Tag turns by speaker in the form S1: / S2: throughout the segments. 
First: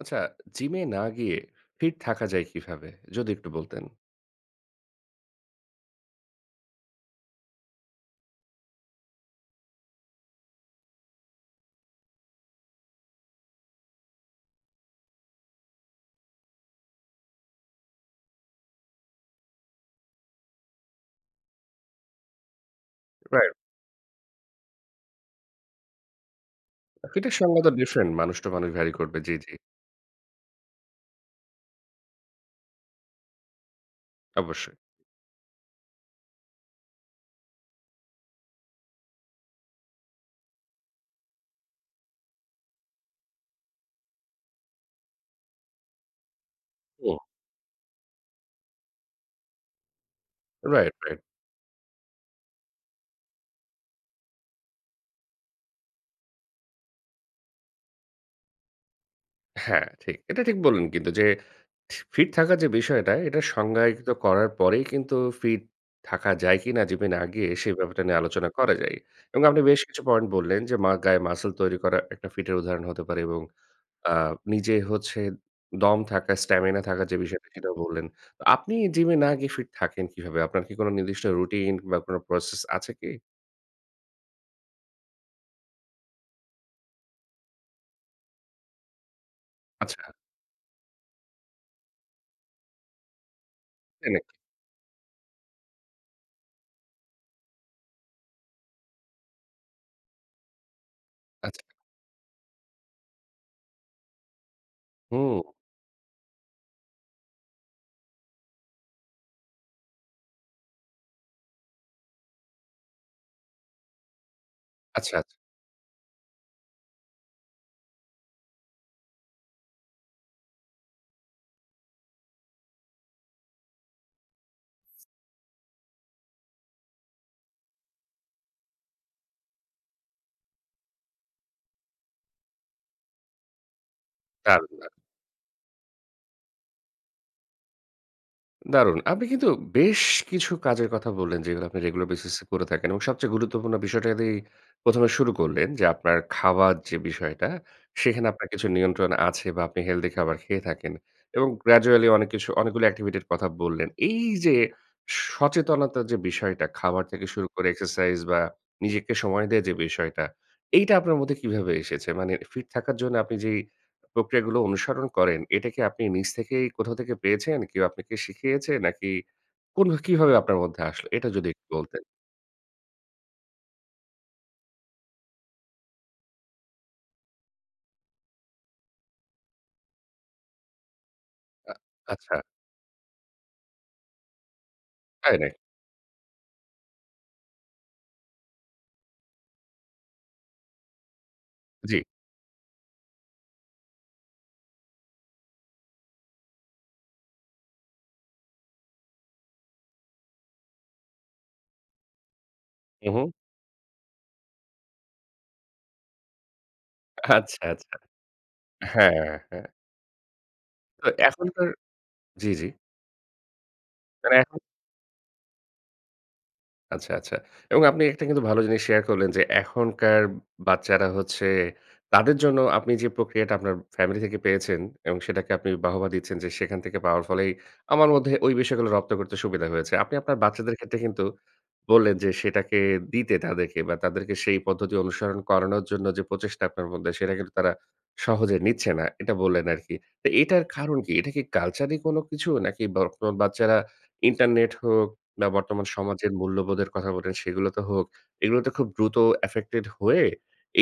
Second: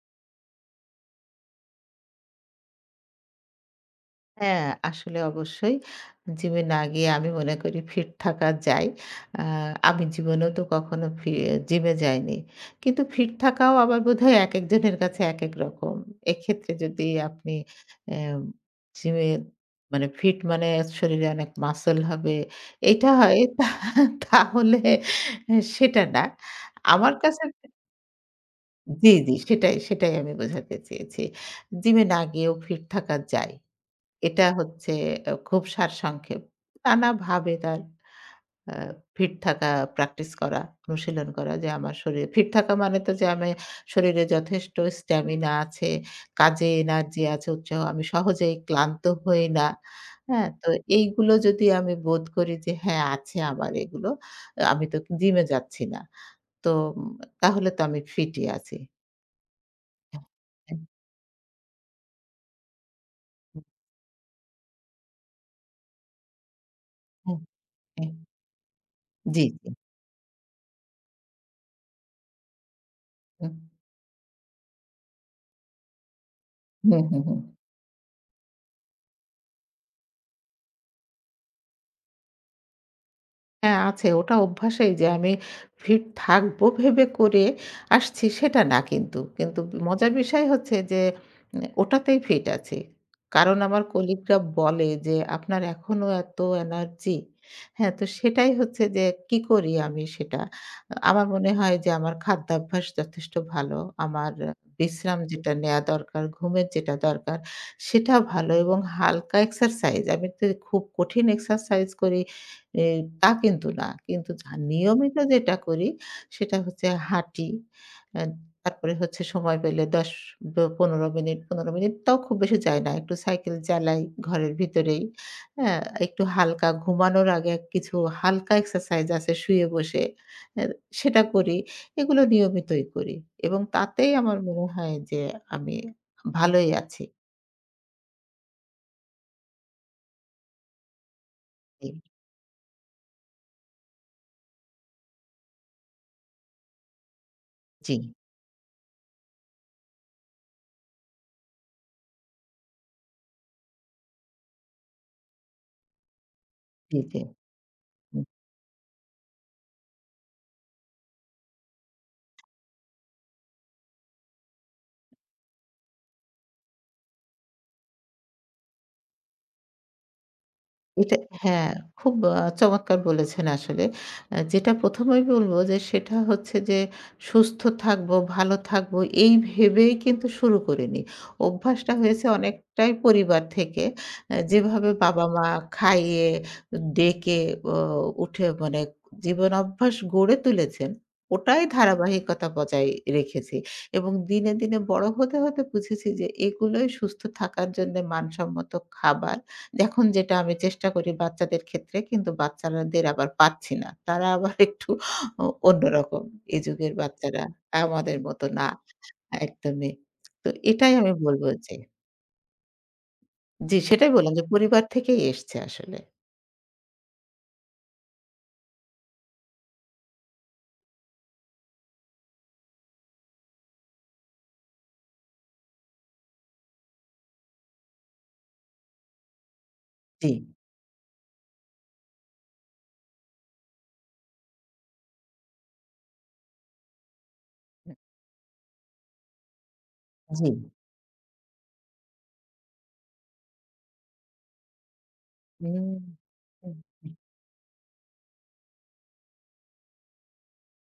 S1: আচ্ছা, জিমে না গিয়ে ফিট থাকা যায় কিভাবে, যদি একটু বলতেন?
S2: হ্যাঁ, আসলে অবশ্যই। জিম এ না গিয়ে আমি মনে করি ফিট থাকা যায়। অ্যা আমি জীবনেও তো কখনো ফি জিমে যাইনি। কিন্তু ফিট থাকাও আবার বোধহয়, একেকজনের কাছে একেক রকম। এক্ষেত্রে যদি আপনি অ্যাম জিমে মানে, ফিট মানে শরীরে অনেক মাসল হবে। এটা হয়,
S1: রাইট।
S2: তাহলে অ সেটা না। আমার
S1: ফিট এর
S2: কাছে
S1: সংজ্ঞা তো ডিফরেন্ট। মানুষ টু মানুষ ভ্যারি
S2: জি,
S1: করবে।
S2: জি
S1: জি, জি।
S2: সেটাই, সেটাই আমি বোঝাতে চেয়েছি। জিম এ না গিয়েও ফিট থাকা যায়। এটা
S1: অবশ্যই।
S2: হচ্ছে এ খুব সারসংক্ষেপ। নানাভাবে তার অ্যা ফিট থাকা প্র্যাকটিস করা, অনুশীলন করা। যে আমার শরী ফিট থাকা মানে তো যে আমি শরীরে যথেষ্ট স্টামিনা আছে, কাজে
S1: হুম।
S2: এনার্জি আছে, উৎসাহ, আমি সহজেই ক্লান্ত হই না। হ্যাঁ? তো
S1: রাইট, রাইট।
S2: এইগুলো যদি আমি বোধ করি যে হ্যাঁ, আছে আমার এগুলো। অ্যা আমি তো জিমে যাচ্ছি না। তো আম তাহলে তো আমি ফিট ই আছি।
S1: হ্যাঁ ঠিক, এটা ঠিক
S2: হুম।
S1: বললেন কিন্তু। যে ফি ফিট থাকার যে বিষয়টা, এটা সংজ্ঞায়িত করার পরেই কিন্তু ফিট থাকা যায় কি না জিমে না
S2: হুম,
S1: গিয়ে, সে ব্যাপারটা
S2: হুম।
S1: নিয়ে আলোচনা করা যায়।
S2: জি,
S1: এবং আপনি
S2: জি।
S1: বেশ কিছু পয়েন্ট বললেন যে, মা গায়ে মাসল তৈরি করা একটা ফিটের উদাহরণ হতে পারে এবং
S2: হুম।
S1: আ নিজে হচ্ছে দম থাকা, স্টামিনা
S2: হুম,
S1: থাকার যে
S2: হুম, হুম।
S1: বিষয়টা সেটাও বললেন। তো আপনি জিমে না গিয়ে ফিট থাকেন কীভাবে? আপনার কি কোনো নির্দিষ্ট রুটিন কিংবা বা কোনো প্রসেস আছে কি?
S2: হ্যাঁ, আছে। ওটা অভ্যাসেই যে আমি ফিট থাকব ভেবে করে আসছি সেটা না কিন্তু। কিন্তু ব
S1: আচ্ছা।
S2: মজার বিষয় হচ্ছে যে উনে ওটাতেই ফিট আছি। কারণ আমার
S1: তাই নাকি?
S2: কলিগরা বলে যে, "আপনার এখনো এত এনার্জি?" হ্যাঁ? তো সেটাই হচ্ছে যে, কী করি আমি সেটা। আ আমার মনে
S1: আচ্ছা।
S2: হয় যে আমার খাদ্যাভ্যাস যথেষ্ট ভালো। আমার আ বিশ্রাম
S1: হুম, হুম।
S2: যেটা নেওয়া দরকার, ঘুমের যেটা দরকার। সেটা ভালো এবং হালকা এক্সারসাইজ, আমি তে খুব কঠিন এক্সারসাইজ করি এ তা কিন্তু না। কিন্তু যা
S1: আচ্ছা,
S2: নিয়মিত
S1: আচ্ছা।
S2: যেটা করি, সেটা হচ্ছে হাঁটি। আ তারপরে হচ্ছে সময় পেলে ১০ বা ১৫ মিনিট ১৫ মিনিট তাও খুব বেশি যাই না। একটু সাইকেল চালাই ঘরের ভেতরেই, হ্যাঁ? একটু হালকা ঘুমানোর আগে কিছু হালকা এক্সারসাইজ আছে শুয়ে বসে, আ সেটা করি। এগুলো নিয়মিতই করি এবং তাতেই আমার
S1: তার
S2: মনে
S1: গুলা।
S2: হয় যে আমি ভালোই আছি।
S1: দারুন। আপনি কিন্তু বেশ কিছু কাজের কথা বললেন, যেগুলো আপনি
S2: হুম।
S1: রেগুলার বেসিস এ করে থাকেন এবং সবচেয়ে গুরুত্বপূর্ণ বিষয়টা দি ১ম এ শুরু করলেন। যে আপনার খাবার যে বিষয়টা
S2: জি।
S1: সেখানে আপনার কিছু নিয়ন্ত্রণ আছে। বা আপনি হেলদি খাবার খেয়ে থাকেন। এবং গ্রাজুয়ালি অনেক কিছু অনেকগুলো এক্টিভিটি এর কথা বললেন। এই যে সচেতনতা যে বিষয়টা খাবার
S2: দিতে।
S1: থেকে শুরু করে এক্সারসাইজ
S2: হুম।
S1: বা নিজেকে সময় দেয়া যে বিষয়টা। এইটা আপনার মধ্যে কীভাবে এসেছে? মানে ফিট থাকার জন্য আপনি যেই প্রক্রিয়াগুলো অনুসরণ করেন এটা কি আপনি নিজ থেকেই কোথাও থেকে পেয়েছেন? কেউ আপনাকে শিখিয়েছে নাকি? কোন কীভাবে আপনার মধ্যে আসলো?
S2: ওইটা
S1: এটা যদি একটু
S2: হ্যাঁ
S1: বলতেন।
S2: খুব আ চমৎকার বলেছেন আসলে। আ যেটা ১ম এই বলব যে সেটা হচ্ছে যে সুস্থ থাকবো, ভালো থাকবো এই ভেবেই কিন্তু শুরু করে নিই।
S1: আ
S2: অভ্যাসটা হয়েছে
S1: আচ্ছা।
S2: অনেকটাই পরিবার থেকে। এ যেভাবে
S1: তাই
S2: বাবা-মা
S1: নাকি?
S2: খাইয়ে, ডেকে ও উঠে মানে জীবন অভ্যাস গড়ে তুলেছেন, ওটাই
S1: জি।
S2: ধারাবাহিকতা বজাই রেখেছি এবং দিনে, দিনে বড় হতে, হতে বুঝেছি যে, এগুলোই সুস্থ থাকার জন্য মানসম্মত খাবার। দেখুন যেটা আমি চেষ্টা করি বাচ্চাদের ক্ষেত্রে। কিন্তু বাচ্চারা দের
S1: হুম,
S2: আবার
S1: হুম।
S2: পারছি না তারা আবার একটু অ অন্যরকম। এ যুগের বাচ্চারা
S1: আচ্ছা, আচ্ছা।
S2: আমাদের মতো না
S1: হ্যাঁ, হ্যাঁ।
S2: একদমই। তো এটাই
S1: তো
S2: আমি বলবো
S1: এখনকার
S2: যে
S1: জি, জি।
S2: জ্বি, সেটাই বললাম
S1: তারা
S2: যে,
S1: এখন
S2: পরিবার থেকেই এসছে আসলে।
S1: আচ্ছা, আচ্ছা। এবং আপনি একটা কিন্তু ভালো জিনিস শেয়ার করলেন। যে, এখনকার বাচ্চারা হচ্ছে, তাদের জন্য আপনি যে প্রক্রিয়াটা আপনার ফ্যামিলি থেকে পেয়েছেন। এবং সেটাকে আপনি বাহবা দিচ্ছেন যে, সেখান থেকে পাওয়ার ফলেই আমার মধ্যে ওই বিষয়গুলো রপ্ত করতে সুবিধা হয়েছে। আপনি আপনার
S2: জ্বী।
S1: বাচ্চাদের ক্ষেত্রে কিন্তু বললেন যে, সেটাকে দিতে তাদেরকে বা তাদেরকে সেই পদ্ধতি অনুসরণ করানোর জন্য যে প্রচেষ্টা আপনার মধ্যে সেটা কিন্তু তারা
S2: হু।
S1: সহজে নিচ্ছে না। এটা বললেন আরকি। তো
S2: জ্বী।
S1: এইটার কারণ কি? এটা কি কালচারি কোন কিছু? নাকি বা বাচ্চারা ইন্টারনেট হোক, বা বর্তমান
S2: হুম।
S1: সমাজের
S2: হুম।
S1: মূল্যবোধের কথা বলেন সেগুলোতে হোক। এগুলোতে খুব দ্রুত এফেক্টেড হয়ে,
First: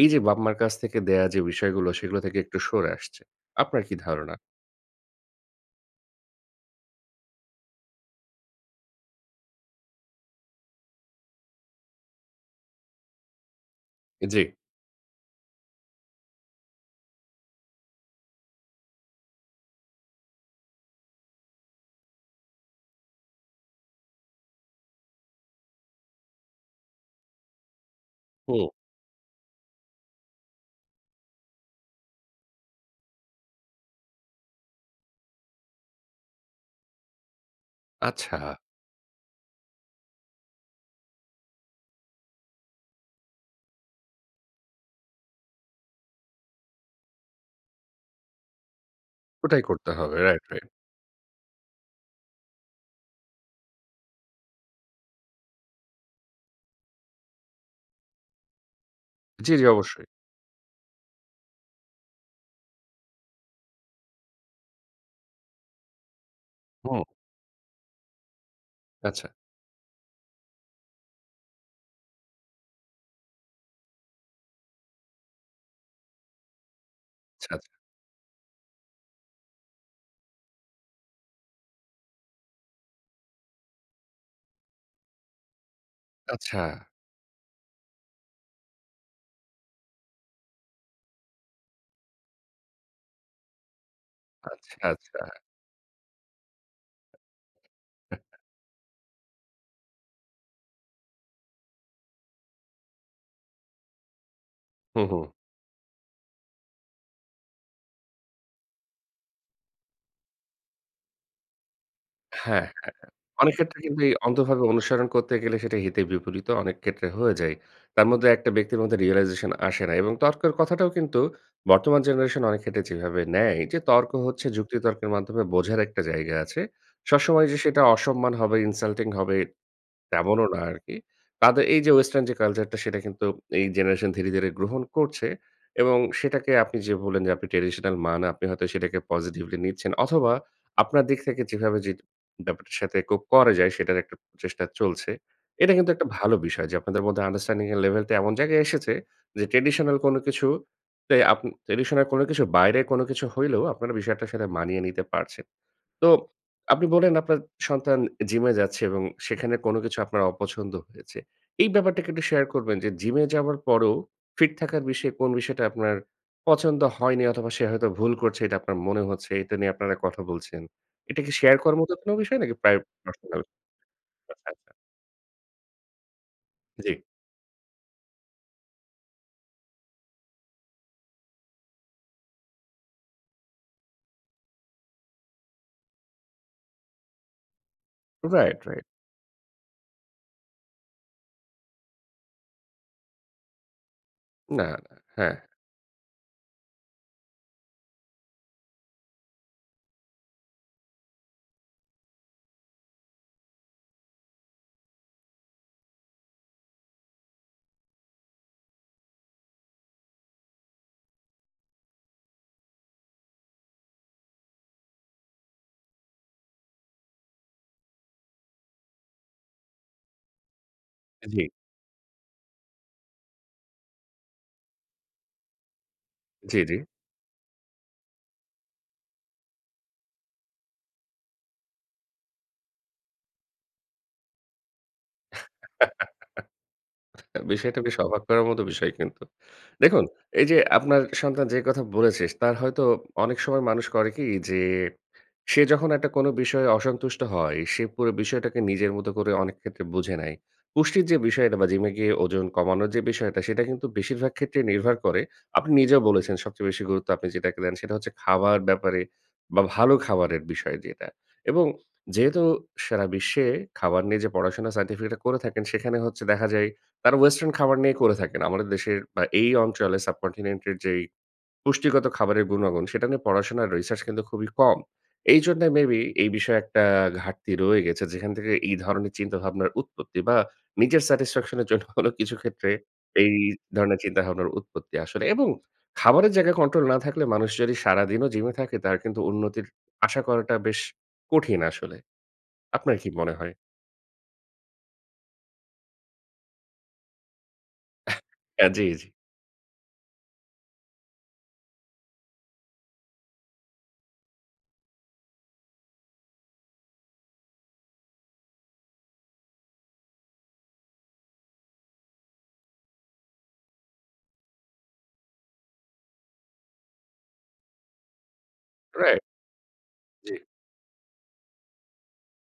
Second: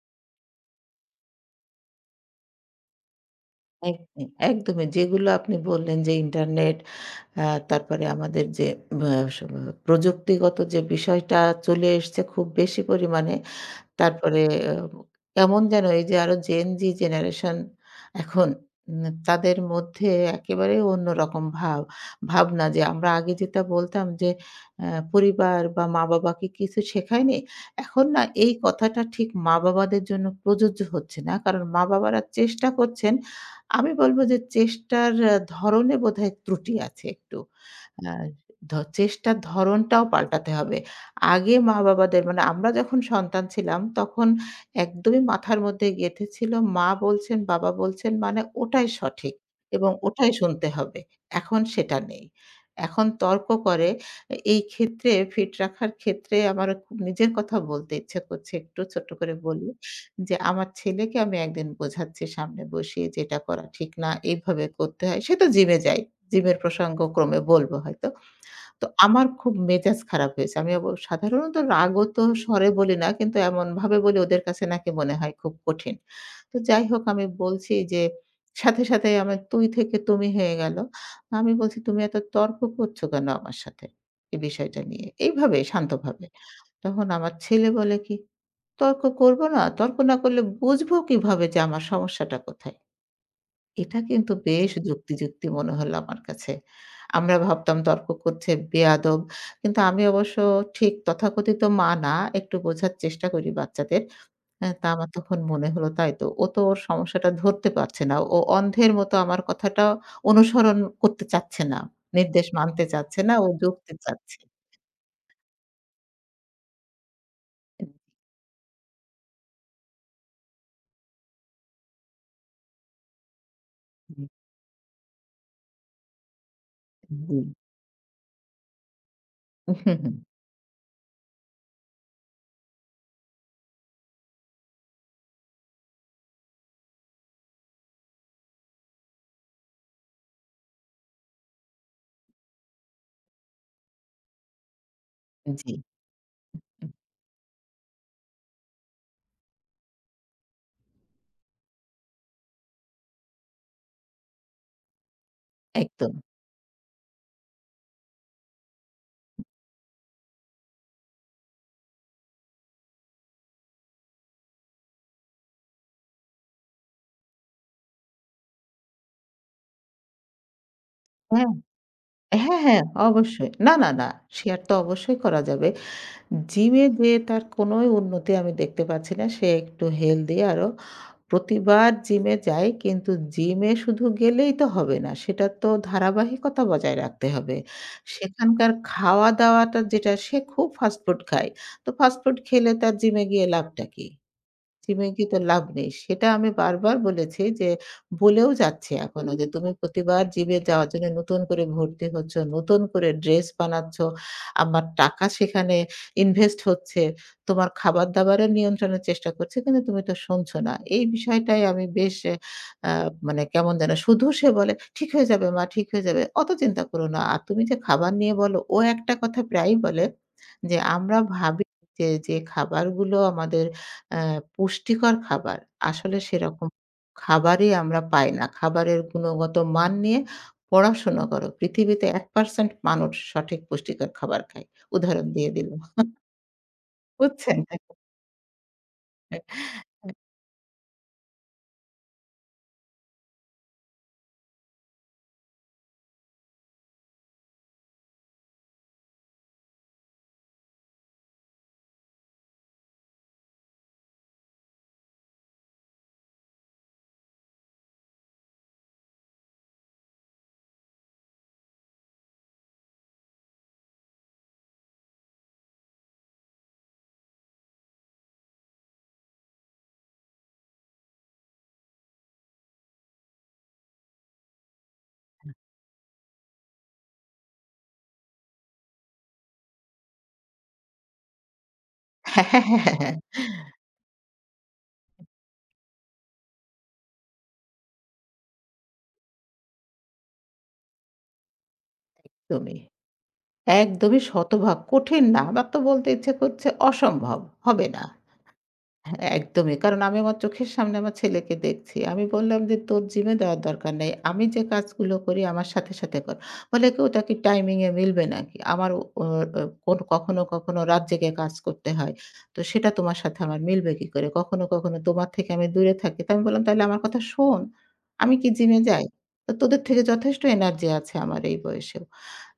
S1: এইযে বাপ-মার কাছ থেকে দেয়া যে বিষয়গুলো সেগুলো থেকে একটু সরে আসছে। আপনার কি
S2: একদম,
S1: ধারণা?
S2: একদমই যেগুলো আপনি বললেন। যে, ইন্টারনেট আ তারপরে আমাদের যে আব আ স প্রযুক্তিগত যে বিষয়টা চলে এসছে খুব বেশি পরিমাণে। তারপরে
S1: জ্বী।
S2: এ ও কেমন যেন এই যে আরো Gen Z জেনারেশন এখন ন তাদের মধ্যে একেবারে অন্যরকম ভাব ভাবনা যে আমরা আগে যেটা বলতাম যে, "আ পরিবার বা মা-বাবা কি কিছু শেখায়নি?" এখন না এই
S1: হুম।
S2: কথাটা ঠিক মা-বাবাদের জন্য প্রযোজ্য হচ্ছে না। কারণ, মা-বাবারা চেষ্টা করছেন। আমি বলবো যে চেষ্টার এ ধরণে বোধহয় ত্রুটি আছে একটু। আ
S1: আচ্ছা।
S2: ধো চেষ্টার ধরনটাও পাল্টাতে হবে। আগে মা-বাবাদের মানে আমরা যখন সন্তান ছিলাম, তখন একদমই মাথার মধ্যে গেঁথে ছিল মা বলছেন, বাবা বলছেন মানে ওটাই সঠিক
S1: ওটাই করতে
S2: এবং
S1: হবে।
S2: ওটাই
S1: রাইট, রাাইট।
S2: শুনতে হবে। এখন সেটা নেই। এখন তর্ক করে। এ এই ক্ষেত্রে, ফিট রাখার ক্ষেত্রে আমার ক নিজের কথা বলতে ইচ্ছা করছে। একটু ছোট্ট করে
S1: জ্বী, জ্বী।
S2: বলি।
S1: অবশ্যই।
S2: যে, আমার ছেলেকে আমি একদিন বোঝাচ্ছি সামনে বসিয়ে যে, "এটা করা ঠিক না। এভাবে করতে হয়।" সে তো জিম এ যায়। জিম এর প্রসঙ্গ
S1: হুম।
S2: ক্রমে বলবো হয়তো। তো আমার
S1: আচ্ছা।
S2: খুব মেজাজ খারাপ হয়েছে। আমি অব সাধারণত রাগত্ব স্বরে বলি না। কিন্তু এমনভাবে বলি ওদের কাছে নাকি মনে হয় খুব কঠিন। তো যাই হোক আমি
S1: আচ্ছা, আচ্ছা।
S2: বলছি যে, সাথে, সাথে আমার তুই থেকে তুমি হয়ে গেল। আমি বলছি, "তুমি এত তর্ক করছ কেন আমার সাথে? এই বিষয়টা নিয়ে?" এইভাবে, শান্তভাবে।
S1: আচ্ছা।
S2: তখন আমার ছেলে বলে কি? "তর্ক করব না? তর্ক না করলে বুঝব কিভাবে যে আমার সমস্যাটা কোথায়?" এটা কিন্তু বেশ
S1: আচ্ছা,
S2: যুক্তি,
S1: আচ্ছা।
S2: যুক্তি মনে হলো আমার কাছে। আমরা ভাবতাম তর্ক করছে, বেয়াদব! কিন্তু আমি অবশ্য ঠিক তথাকথিত মা না। একটু বোঝার চেষ্টা করি বাচ্চাদের। আ তা
S1: হু,
S2: আমার
S1: হু।
S2: তখন মনে হল তাই তো। ও তো ওর সমস্যাটা ধরতে পারছে না। ও অন্ধের মত আমার কথাটা অনুসরণ করতে চাচ্ছে না। নির্দেশ
S1: হ্যাঁ,
S2: মানতে
S1: হ্যাঁ।
S2: চাচ্ছে না। ও
S1: অনেক ক্ষেত্রে
S2: যুক্তি
S1: কিন্তু এই
S2: চাচ্ছে।
S1: অন্ধভাবে অনুসরণ করতে গেলে সেটা হিতে বিপরীতও অনেক ক্ষেত্রে হয়ে যায়। তার মধ্যে একটা ব্যক্তির মধ্যে রিয়ালাইজেশন আসে না এবং তর্কের কথাটাও কিন্তু বর্তমান জেনারেশন অনেক ক্ষেত্রে যেভাবে নেয়। যে, তর্ক
S2: হুম।
S1: হচ্ছে যুক্তি তর্কের মাধ্যমে বোঝার একটা জায়গা আছে।
S2: জ্বী।
S1: সবসময় যে সেটা অসম্মান হবে, ইনসাল্টিং হবে তেমনও না আরকি। তাদের এই যে ওয়েস্টার্ন যে কালচারটা সেটা কিন্তু এই জেনারেশন ধীরে, ধীরে গ্রহণ করছে। এবং সেটাকে আপনি যে বললেন যে, আপনি ট্র্যাডিশনাল মা না। আপনি হয়তো সেটাকে পজিটিভলি নিচ্ছেন অথবা আপনার দিক থেকে যেভাবে যে ব্যাপারটার সাথে কোপ করা যায় সেটার একটা প্রচেষ্টা চলছে। এটা
S2: জ্বী।
S1: কিন্তু একটা ভালো বিষয়। যে, আপনাদের মধ্যে আন্ডারস্ট্যান্ডিং এর লেভেল টা এমন জায়গায় এসেছে যে, ট্র্যাডিশনাল কোন কিছু তে আপনি ট্র্যাডিশনাল কোন কিছু বাইরে কোন কিছু হইলেও আপনারা বিষয়টার সাথে মানিয়ে নিতে পারছেন। তো,
S2: একদম।
S1: আপনি বললেন আপনার সন্তান জিমে যাচ্ছে এবং সেখানে কোন কিছু আপনার অপছন্দ হয়েছে। এই ব্যাপারটা কি একটু শেয়ার করবেন? যে, জিম এ যাওয়ার পরও ফিট থাকার বিষয়ে কোন বিষয়টা আপনার পছন্দ হয়নি? অথবা সে হয়তো ভুল করছে, এটা আপনার মনে হচ্ছে। এটা নিয়ে আপনারা কথা বলছেন। এটা কি
S2: হ্যাঁ।
S1: শেয়ার করার মত কোনো বিষয় নাকি
S2: হ্যাঁ,
S1: প্রায়
S2: হ্যাঁ।
S1: পারসোনাল?
S2: অবশ্যই। না, না, না।
S1: আচ্ছা,
S2: শেয়ার
S1: আচ্ছা।
S2: তো অবশ্যই করা যাবে। জিমে
S1: জ্বী।
S2: যেয়ে তার কোনোই উন্নতি আমি দেখতে পাচ্ছি না। সে একটু হেলদি আরও। প্রতিবার জিমে যায় কিন্তু জিমে শুধু গেলেই তো হবে না। সেটার তো ধারাবাহিকতা বজায় রাখতে হবে।
S1: রাইট,
S2: সেখানকার
S1: রাইট।
S2: খাওয়া-দাওয়াটা যেটা, সে খুব ফাস্টফুড খায়। তো ফাস্টফুড খেলে তার জিমে গিয়ে লাভটা কী?
S1: না, না।
S2: জিমে
S1: হ্যাঁ,
S2: গিয়ে
S1: হ্যাঁ।
S2: তো লাভ নেই। সেটা আমি বারবার বলেছি যে, বলেও যাচ্ছি এখনো। যে, "তুমি প্রতিবার জিমে যাওয়ার জন্য নতুন করে ভর্তি হচ্ছ, নতুন করে ড্রেস বানাচ্ছ। আমার টাকা সেখানে ইনভেস্ট হচ্ছে। তোমার খাবার-দাবারের নিয়ন্ত্রণের চেষ্টা করছি। কিন্তু তুমি তো শুনছ না।" এই বিষয়টাই আমি বেশ এ আ মানে কেমন যেন। শুধু সে বলে, "ঠিক হয়ে যাবে, মা। ঠিক হয়ে যাবে। অত চিন্তা করো না। আর, তুমি যে খাবার নিয়ে বলো" ও একটা কথা প্রায়ই বলে। যে, "আমরা
S1: জ্বী।
S2: ভাবি যে, যে খাবারগুলো আমাদের আ পুষ্টিকর খাবার। আসলে
S1: জ্বী,
S2: সেরকম
S1: জ্বী।
S2: খাবারই আমরা পাই না। খাবারের গুণগত মান নিয়ে পড়াশোনা করো। পৃথিবীতে ১% মানুষ সঠিক পুষ্টিকর খাবার খায়।" উদাহরণ দিয়ে দিলো। বুঝছেন!
S1: বিষয়টা বেশ অবাক করার মত বিষয় কিন্তু! দেখুন, এই যে আপনার সন্তান যে কথা বলেছে তার হয়তো অনেক সময় মানুষ করে কি যে, সে যখন একটা কোন বিষয়ে অসন্তুষ্ট হয়। সে পুরো বিষয়টাকে নিজের মতো করে অনেক ক্ষেত্রে বুঝে নেয়। পুষ্টির যে বিষয়টা বা জিমে গিয়ে ওজন কমানোর যে বিষয়টা। সেটা কিন্তু বেশিরভাগ ক্ষেত্রেই নির্ভর করে। আপনি নিজেও বলেছেন সবচেয়ে বেশি গুরুত্ব আপনি যেটাকে দেন সেটা হচ্ছে খাবার ব্যাপারে বা ভালো খাবারের বিষয় যেটা। এবং যেহেতু সারা বিশ্বে খাবার নিয়ে যে পড়াশোনা সাইন্টিফিকরা করে থাকেন সেখানে হচ্ছে দেখা যায় তারা ওয়েস্টার্ন খাবার নিয়ে করে থাকেন। আমাদের দেশের বা এই অঞ্চলে সাবকন্টিনেন্ট এর যেই পুষ্টিগত খাবারের গুণাগুণ, সেটা নিয়ে পড়াশোনার রিসার্চ কিন্তু খুবই কম। এইজন্য মেবি এই বিষয়ে একটা ঘাটতি রয়ে গেছে। যেখান থেকে এই ধরনের চিন্তাভাবনার উৎপত্তি বা নিজের স্যাটিসফ্যাকশন এর জন্য হলেও কিছু
S2: হ্যাঁ, হ্যাঁ,
S1: ক্ষেত্রে
S2: হ্যাঁ, হ্যাঁ।
S1: এই ধরনের চিন্তাভাবনার উৎপত্তি আসলে। এবং খাবারের জায়গায় কন্ট্রোল না থাকলে মানুষ যদি সারাদিনও জিম এ থাকে তার কিন্তু উন্নতির আশা করাটা বেশ কঠিন আসলে।
S2: একদমই।
S1: আপনার কী মনে হয়?
S2: একদমই শতভাগ। কঠিন না। আমার তো বলতে ইচ্ছে করছে। অসম্ভব, হবে না।
S1: হ্যাঁ। জ্বী, জ্বী।
S2: এ একদমই। কারণ, আমি আমার চোখের সামনে আমার ছেলেকে দেখছি। আমি বললাম যে, "তোর জিম এ দেওয়ার দরকার নাই। আমি যে কাজগুলো করি আমার সাথে, সাথে কর।" বলে কি? "ওটা কি টাইমিং এ মিলবে নাকি? আমারও" ও ওর কখনো, কখনো রাত জেগে কাজ করতে হয়। "তো সেটা তোমার সাথে আমার মিলবে কি করে? কখনো, কখনো তোমার থেকে আমি দূরে থাকি।" তা আমি বললাম, "তাইলে আমার কথা শোন। আমি কি জিম এ যাই?
S1: রাইট।
S2: তো তোদের থেকে
S1: জ্বী।
S2: যথেষ্ট এনার্জি আছে আমার এই বয়সেও।"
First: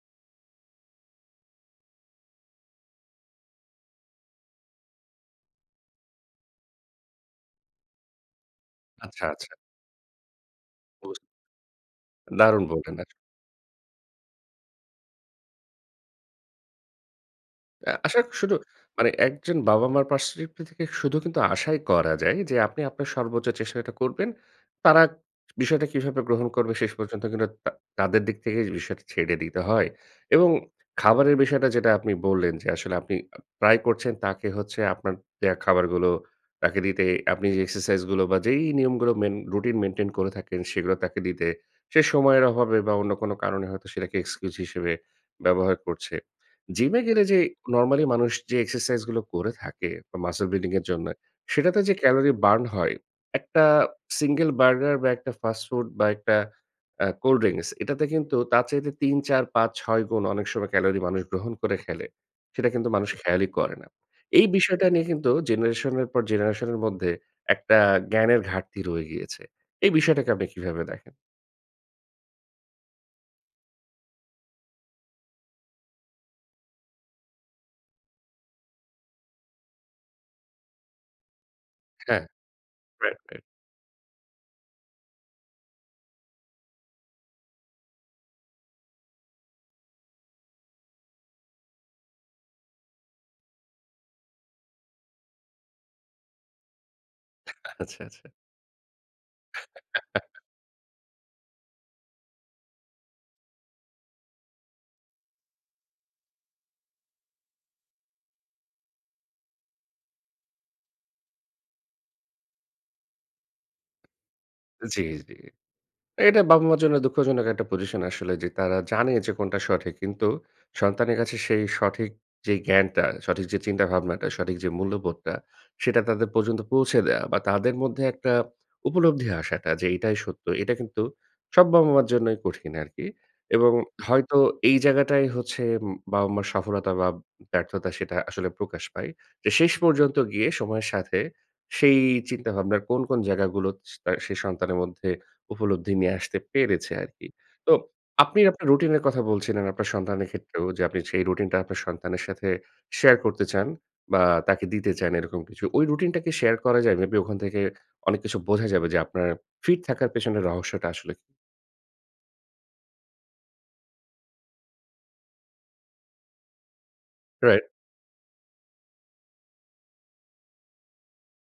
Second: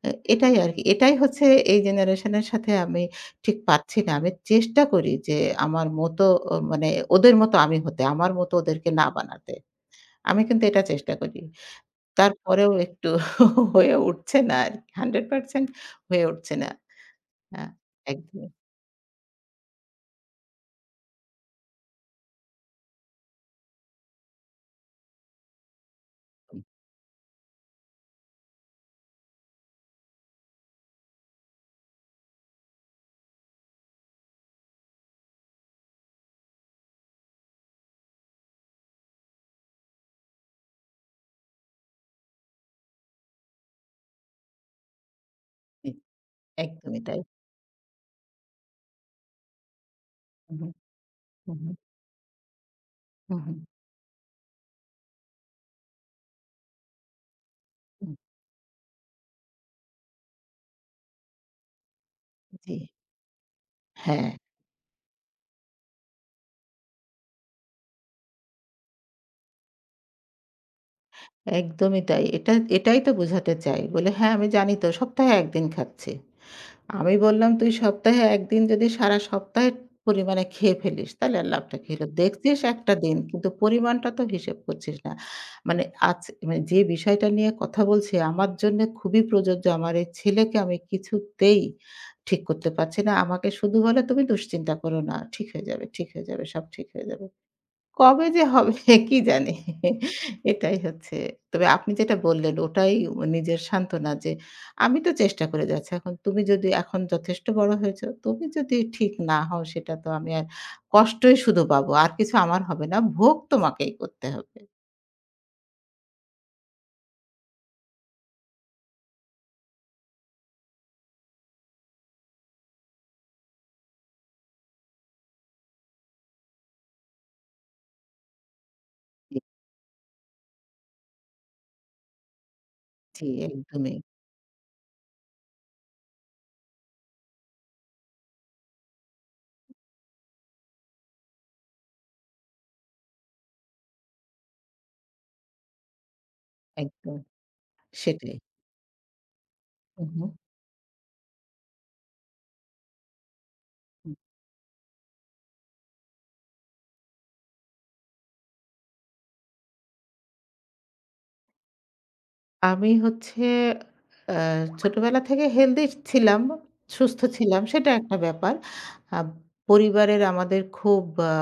S2: এ এটাই আরকি। এটাই হচ্ছে এই জেনারেশনের সাথে আমি ঠিক পারছি না। আমি চেষ্টা করি যে, আমার মতো ও মানে ওদের মতো আমি হতে। আমার মতো ওদেরকে না
S1: আচ্ছা, আচ্ছা।
S2: বানাতে। আমি কিন্তু এটা চেষ্টা
S1: বুজ
S2: করি।
S1: দারুন
S2: তারপরেও
S1: বললেন
S2: একটু
S1: আস
S2: হয়ে উঠছে না আর। 100% হয়ে উঠছে না। হ্যাঁ,
S1: আ আশা ক
S2: একদম।
S1: শুধু, মানে একজন বাবা-মার পারস্পেক্টিভ থেকে শুধু কিন্তু আশাই করা যায়। যে, আপনি আপনার সর্বোচ্চ চেষ্টাটা করবেন। তারা বিষয়টা কিভাবে গ্রহণ করবে শেষ পর্যন্ত কিন্তু তা তাদের দিক থেকে বিষয়টা ছেড়ে দিতে হয়। এবং খাবারের বিষয়টা যেটা আপনি বললেন যে আসলে আপনি অ ট্রাই করছেন। তাকে হচ্ছে আপনার দেয়া খাবারগুলো তাকে দিতে। আপনি যে এক্সারসাইজ গুলো বা যেই নিয়মগুলো মেইন রুটিন মেইনটেইন করে থাকেন সেগুলো তাকে দিতে। সে সময়ের অভাবে বা অন্য কোনো কারণে হয়তো সেটাকে এক্সকিউজ হিসেবে ব্যবহার করছে। জিম এ
S2: একদমই তাই।
S1: গেলে যে, নরমালি মানুষ যে এক্সারসাইজ গুলো করে থাকে বা মাসল
S2: হু, হু।
S1: বিল্ডিং এর জন্য।
S2: হু, হু।
S1: সেটাতে যে ক্যালোরি বার্ন হয়,
S2: হু, হু।
S1: একটা সিঙ্গল বার্গার বা একটা ফাস্ট ফুড বা একটা আ কোল্ড ড্রিংকস এটাতে
S2: হুম।
S1: কিন্তু তার চাইতে ৩-৪-৫-৬ গুণ অনেক সময় ক্যালোরি মানুষ গ্রহণ করে ফেলে। সেটা
S2: জ্বী।
S1: কিন্তু মানুষ খেয়ালই করে না।
S2: হ্যাঁ।
S1: এই বিষয়টা নিয়ে কিন্তু জেনারেশন এর পর জেনারেশন এর মধ্যে একটা জ্ঞানের ঘাটতি রয়ে গিয়েছে। এই বিষয়টাকে আপনি কিভাবে দেখেন?
S2: একদমই তাই। এটা এটাই তো বোঝাতে চাই। বলে, "হ্যাঁ, আমি জানি তো সপ্তাহে ১ দিন খাচ্ছি।" আমি বললাম, "তুই সপ্তাহে একদিন যদি সারা সপ্তাহের পরিমাণে খেয়ে ফেলিস, তাহলে আর লাভটা কী হল?
S1: হ্যাঁ।
S2: দেখছিস ১ টা
S1: রাইট,
S2: দিন।
S1: রাইট।
S2: কিন্তু পরিমাণটা তো হিসেব করছিস না।" মানে আজ মানে যে বিষয়টা নিয়ে কথা বলছি আমার জন্য খুবই প্রযোজ্য। আমার এই ছেলেকে আমি কিছুতেই ঠিক করতে পারছি না। আমাকে শুধু বলে, "তুমি দুশ্চিন্তা করো না। ঠিক হয়ে যাবে। ঠিক হয়ে যাবে। সব ঠিক হয়ে যাবে।"
S1: আচ্ছা, আচ্ছা।
S2: কবে যে হবে, কী জানি? এটাই হচ্ছে। তবে আপনি যেটা বললেন ওটাই ও নিজের সান্ত্বনা যে, "আমি তো চেষ্টা করে যাচ্ছি। এখন তুমি যদি এখন যথেষ্ট বড় হয়েছ, তুমি যদি ঠিক না হও সেটা তো আমি আর কষ্টই শুধু পাবো। আর কিছু আমার হবে না। ভোগ তোমাকেই করতে হবে।"
S1: জ্বী, জ্বী। এটা বাবা-মার জন্য দুঃখজনক একটা পজিশন আসলে। যে, তারা জানে যে কোনটা সঠিক। কিন্তু, সন্তানের কাছে সেই সঠিক যে জ্ঞানটা, সঠিক যে চিন্তাভাবনাটা, সঠিক যে মূল্যবোধটা সেটা তাদের পর্যন্ত পৌঁছে দেওয়া বা তাদের মধ্যে একটা উপলব্ধি আসাটা যে এইটাই সত্য। এটা কিন্তু সব বাবা-মার জন্যই কঠিন আরকি
S2: জ্বী,
S1: এবং
S2: একদমই।
S1: হয়তো এই জায়গাটাই হচ্ছে উম বাবা-মার সফলতা বা ব্যর্থতা, সেটা আসলে প্রকাশ পায়। যে, শেষ পর্যন্ত গিয়ে সময়ের সাথে সেই চিন্তাভাবনার কোন, কোন জায়গাগুলো স তার সেই সন্তানের মধ্যে উপলব্ধি নিয়ে আসতে পেরেছে
S2: একদম,
S1: আরকি। তো,
S2: সেটাই।
S1: আপনি আপনার রুটিন এর কথা বলছিলেন। আপনার
S2: হু,
S1: সন্তানের
S2: হু।
S1: ক্ষেত্রেও যে আপনি সেই রুটিনটা আপনার সন্তানের সাথে শেয়ার করতে চান
S2: হুম।
S1: বা তাকে দিতে চান এরকম কিছু। ওই রুটিনটা কি শেয়ার করা যায়? মেবি ওখান থেকে অনেক কিছু বোঝা যাবে যে, আপনার ফিট থাকার পিছনে রহস্যটা আসলে
S2: আমি হচ্ছে অ্যা ছোটবেলা থেকে হেলদি ছিলাম, সুস্থ
S1: Right.
S2: ছিলাম, সেটাএকটা ব্যাপার। আ পরিবারের আমাদের খুব ব্যা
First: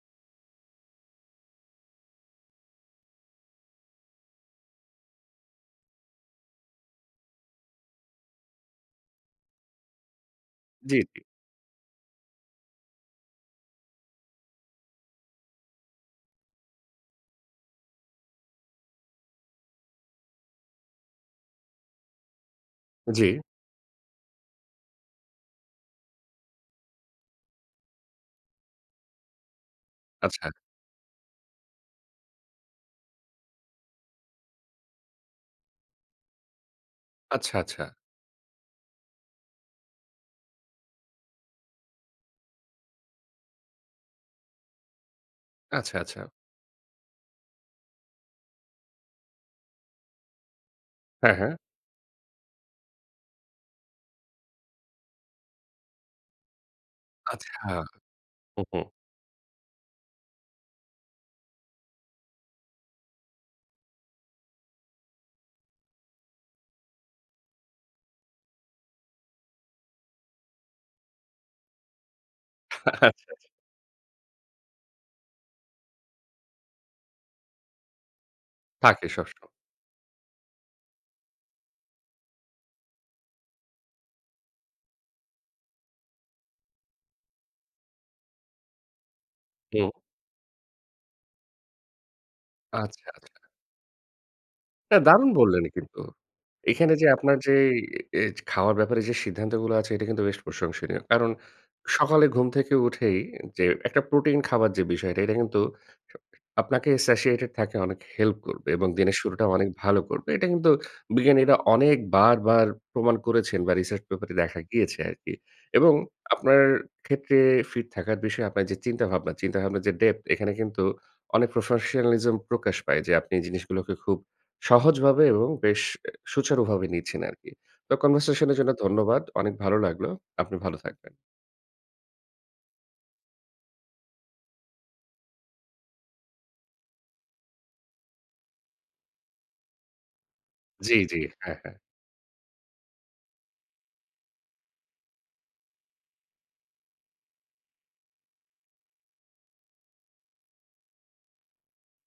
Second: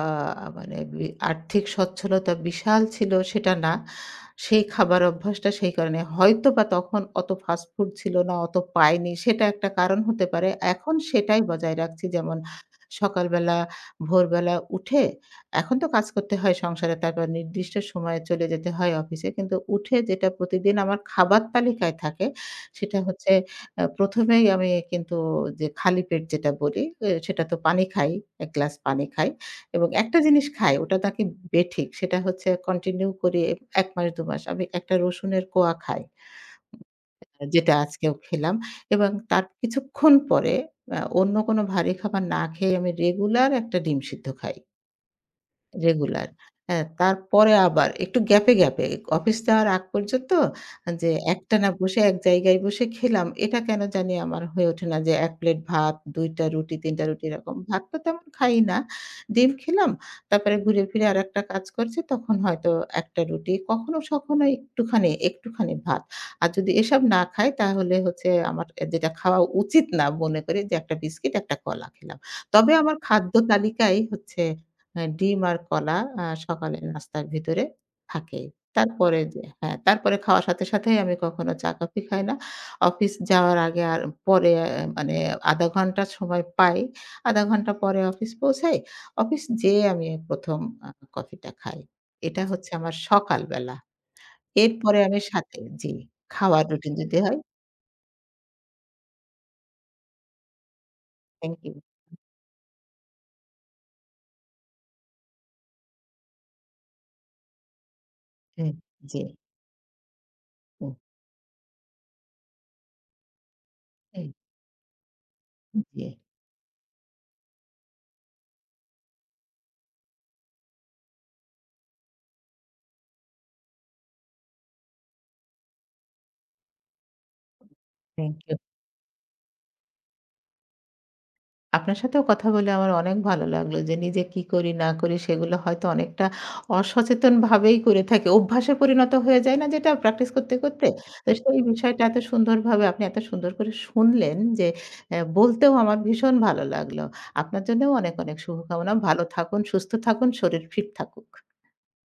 S2: মানে বি আর্থিক স্বচ্ছলতা বিশাল ছিল সেটা না। সেই খাবার অভ্যাসটা সেই কারণে হয়তো বা তখন অত ফাস্টফুড ছিল না, অত পাইনি সেটা একটা কারণ হতে পারে। এখন
S1: জি, জি।
S2: সেটাই বজায় রাখছি যেমন অ্যা সকালবেলা, ভোরবেলা উঠে এখন তো কাজ করতে হয় সংসারে তারপর নির্দিষ্ট সময়ে চলে যেতে হয় অফিসে, কিন্তু উঠে যেটা প্রতিদিন আমার খাবার তালিকায় থাকে, সেটা হচ্ছে
S1: জী।
S2: আ ১ম এই আমি কিন্তু যে খালি পেট যেটা বলি অ্যা সেটা তো পানি খাই। ১ গ্লাস পানি খাই। এবং একটা জিনিস
S1: আচ্ছা।
S2: খাই, ওটা নাকি বেঠিক। সেটা হচ্ছে কন্টিনিউ করি এ এক মাস ২ মাস, আমি ১ টা রসুনের কোয়া খাই।
S1: আচ্ছা,
S2: যেটা
S1: আচ্ছা।
S2: আজকেও খেলাম। এবং তার কিছুক্ষণ পরে অ্যা অন্য কোন ভারী খাবার না খেয়ে আমি রেগুলার ১ টা ডিম সিদ্ধ খাই।
S1: আচ্ছা, আচ্ছা।
S2: রেগুলার। হ্যাঁ, তারপরে আবার একটু গ্যাপ এ গ্যাপে অফিস যাওয়ার আগ পর্যন্ত, যে
S1: হ্যাঁ, হ্যাঁ।
S2: একটানা বসে এক জায়গায় বসে খেলাম। এটা কেন জানি আমার হয়ে ওঠে না, যে ১ প্লেট ভাত, ২ টা রুটি, ৩ টা রুটি
S1: আচ্ছা!
S2: এরকম। ভাত তো তেমন খাই
S1: হু, হু।
S2: না। ডিম খেলাম তারপরে ঘুরে ফিরে আরেকটা কাজ করছি তখন হয়তো ১ টা রুটি কখনো সখনো একটুখানি, একটুখানি ভাত। আর যদি এসব না খাই তাহলে হচ্ছে আমার অ্যা যেটা খাওয়া উচিত না মনে করি যে, ১ টা বিস্কিট ১ টা কলা খেলাম। তবে
S1: আচ্ছা,
S2: আমার
S1: আচ্ছা।
S2: খাদ্য তালিকাই হচ্ছে অ্যা ডিম আর কলা অ্যা সকালের নাস্তার ভিতরে থাকেই।
S1: থাকে
S2: তারপরে যে
S1: সবসময়।
S2: হ্যাঁ, তারপরে খাওয়ার সাথে সাথেই আমি কখনো চা কফি খাই না। অফিস যাওয়ার আগে আর পরে অ্যা মানে অ্যা ০.৫ ঘন্টা সময় পাই। ০.৫ ঘন্টা পরে অফিস পৌঁছাই। অফিস যেয়ে
S1: হুম।
S2: আমি ১ম অ্যা কফিটা খাই। এটা হচ্ছে আমার
S1: আচ্ছা, আচ্ছা।
S2: সকালবেলা।
S1: না,
S2: এরপরে আমি
S1: দারুণ
S2: সাথে
S1: বললেন
S2: জি,
S1: কিন্তু!
S2: খাওয়ার রুটিন
S1: এখানে যে
S2: যদি
S1: আপনার
S2: হয়
S1: যেই এজ খাওয়ার ব্যাপারে যে সিদ্ধান্তগুলা আছে এটা কিন্তু বেশ প্রশংসনীয়। কারণ
S2: Thank you!
S1: সকালে ঘুম থেকে উঠেই যে একটা প্রোটিন খাবার যে বিষয়টা এটা কিন্তু আ আপনাকে satiated থাকে অনেক হেল্প করবে
S2: হুম,
S1: এবং দিনের
S2: জি।
S1: শুরুটা অনেক ভালো করবে। এটা কিন্তু
S2: হুম।
S1: বিজ্ঞানীরা অনেক বারবার প্রমাণ করেছেন বা research paper
S2: এই!
S1: এ দেখা গিয়েছে আরকি। এবং
S2: জি।
S1: আপনার ক্ষেত্রে ফিট থাকার বিষয়ে আপনার যে চিন্তা ভাবনা, চিন্তাভাবনার যে depth এখানে কিন্তু অনেক professionalism প্রকাশ পায় যে আপনি এই জিনিসগুলোকে খুব সহজভাবে এবং বেশ অ্যা সুচারুভাবে নিচ্ছেন আরকি। তো
S2: Thank
S1: conversation এর
S2: you!
S1: জন্য ধন্যবাদ। অনেক ভালো লাগলো। আপনি ভালো থাকবেন।
S2: আপনার সাথেও কথা বলে আমার অনেক ভালো লাগলো। যে নিজে কি করি না করি সেগুলো হয়তো অনেকটা অসচেতনভাবেই করে থাকি। অভ্যাসে পরিণত হয়ে যায় না? যেটা প্র্যাকটিস করতে, করতে।
S1: জ্বি, জ্বি,
S2: তো
S1: হ্যাঁ,
S2: সেই
S1: হ্যাঁ।
S2: বিষয়টা এত সুন্দরভাবে আপনি এত সুন্দর করে শুনলেন যে অ্যা বলতেও আমার ভীষণ ভালো লাগলো। আপনার জন্যও অনেক, অনেক শুভকামনা। ভালো থাকুন, সুস্থ থাকুন, শরীর ফিট থাকুক।